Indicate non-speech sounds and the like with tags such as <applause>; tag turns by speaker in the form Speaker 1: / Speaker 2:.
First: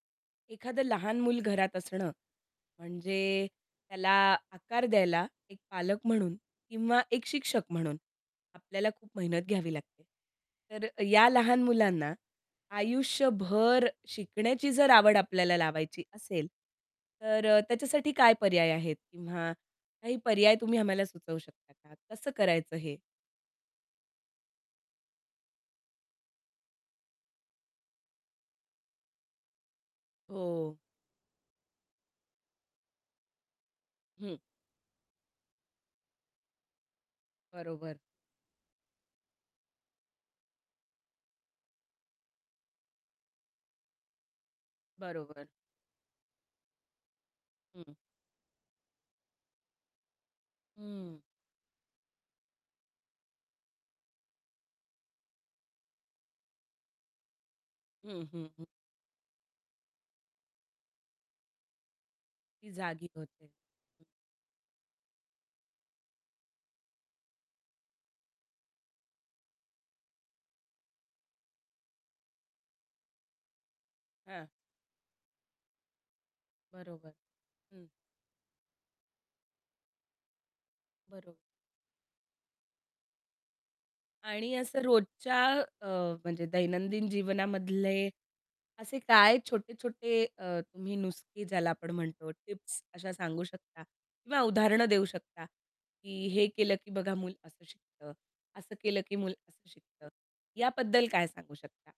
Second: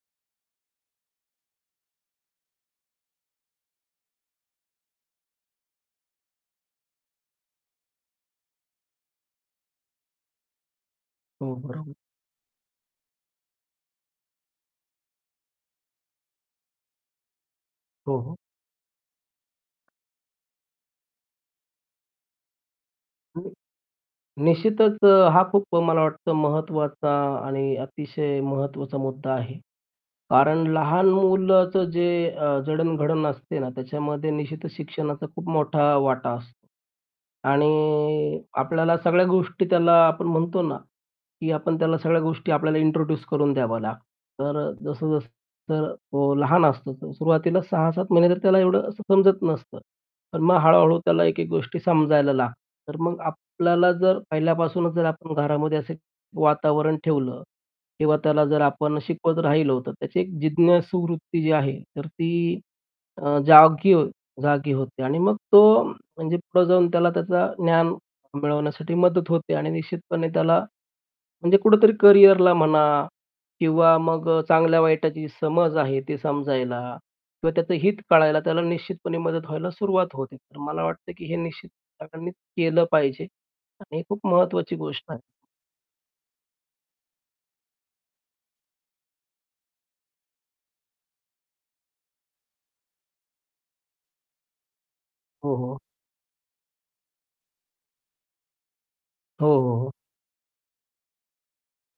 Speaker 1: एखादं लहान मूल घरात असणं म्हणजे त्याला आकार द्यायला एक पालक म्हणून किंवा एक शिक्षक म्हणून आपल्याला खूप मेहनत घ्यावी लागते. तर या
Speaker 2: हो,
Speaker 1: लहान
Speaker 2: बरोबर.
Speaker 1: मुलांना आयुष्यभर शिकण्याची जर आवड आपल्याला लावायची असेल तर अ, त्याच्यासाठी
Speaker 2: हो,
Speaker 1: काय
Speaker 2: हो.
Speaker 1: पर्याय आहेत किंवा काही पर्याय तुम्ही आम्हाला सुचवू शकता का? कसं करायचं हे?
Speaker 2: <unintelligible> निश्चितच अ, हा खूप अ, मला वाटतं महत्वाचा आणि अतिशय महत्त्वाचा मुद्दा आहे. कारण
Speaker 1: हो.
Speaker 2: लहान मुलाचं जे अ, जडणघडण असते ना त्याच्यामध्ये
Speaker 1: हं.
Speaker 2: निश्चितच शिक्षणाचा खूप मोठा वाटा असतो
Speaker 1: बरोबर.
Speaker 2: आणि आपल्याला सगळ्या गोष्टी त्याला, आपण म्हणतो ना, की आपण त्याला सगळ्या गोष्टी आपल्याला इंट्रोड्यूस करून द्याव्या लागतत. तर अ, जसं-जस
Speaker 1: बरोबर.
Speaker 2: तर तो लहान असतो. तर सुरुवातीला सहा
Speaker 1: हं.
Speaker 2: सात महिने तर त्याला असं एवढं असं समजत नसतं. पण मग हळू-हळू
Speaker 1: हम्म.
Speaker 2: त्याला एक एक गोष्टी समजायला लागतात. तर मग आपल्याला जर पहिल्यापासूनच जर आपण घरामध्ये असे वातावरण ठेवलं किंवा
Speaker 1: हं,
Speaker 2: त्याला
Speaker 1: हं,
Speaker 2: जर
Speaker 1: हं.
Speaker 2: आपण शिकवत राहिलो तर त्याची एक जिज्ञासूवूत्ती जी आहे तर ती
Speaker 1: ती जागी
Speaker 2: अ,
Speaker 1: होते.
Speaker 2: जागी हो जागी होते. आणि मग तो म्हणजे पुढे जाऊन त्याला त्याचा ज्ञान मिळवण्यासाठी मदत होते आणि निश्चितपणे त्याला म्हणजे कुठेतरी करिअरला म्हणा किंवा मग अ,
Speaker 1: हां.
Speaker 2: चांगल्या वाईटाची समज आहे ते समजायला
Speaker 1: बरोबर,
Speaker 2: किंवा त्याचं
Speaker 1: हं.
Speaker 2: हित कळायला त्याला निश्चितपणे मदत व्हायला सुरुवात होते. तर मला वाटत की
Speaker 1: बरोबर.
Speaker 2: हे निश्चित सगळ्यांनीच केलं पाहिजे आणि हे खूप
Speaker 1: आणि
Speaker 2: महत्वाची
Speaker 1: असं
Speaker 2: गोष्ट आहे.
Speaker 1: रोजच्या अ, म्हणजे दैनंदिन जीवनामधले असे काय छोटे-छोटे अ, तुम्ही नुस्खे ज्याला आपण म्हणतो टिप्स अशा सांगू शकता किंवा उदाहरणं देऊ शकता
Speaker 2: हो, हो.
Speaker 1: की हे केलं की बघा मूल असं शिकतं? असं केलं की मूल
Speaker 2: हो,
Speaker 1: असं
Speaker 2: हो, हो.
Speaker 1: शिकतं? याबद्दल काय सांगू शकता?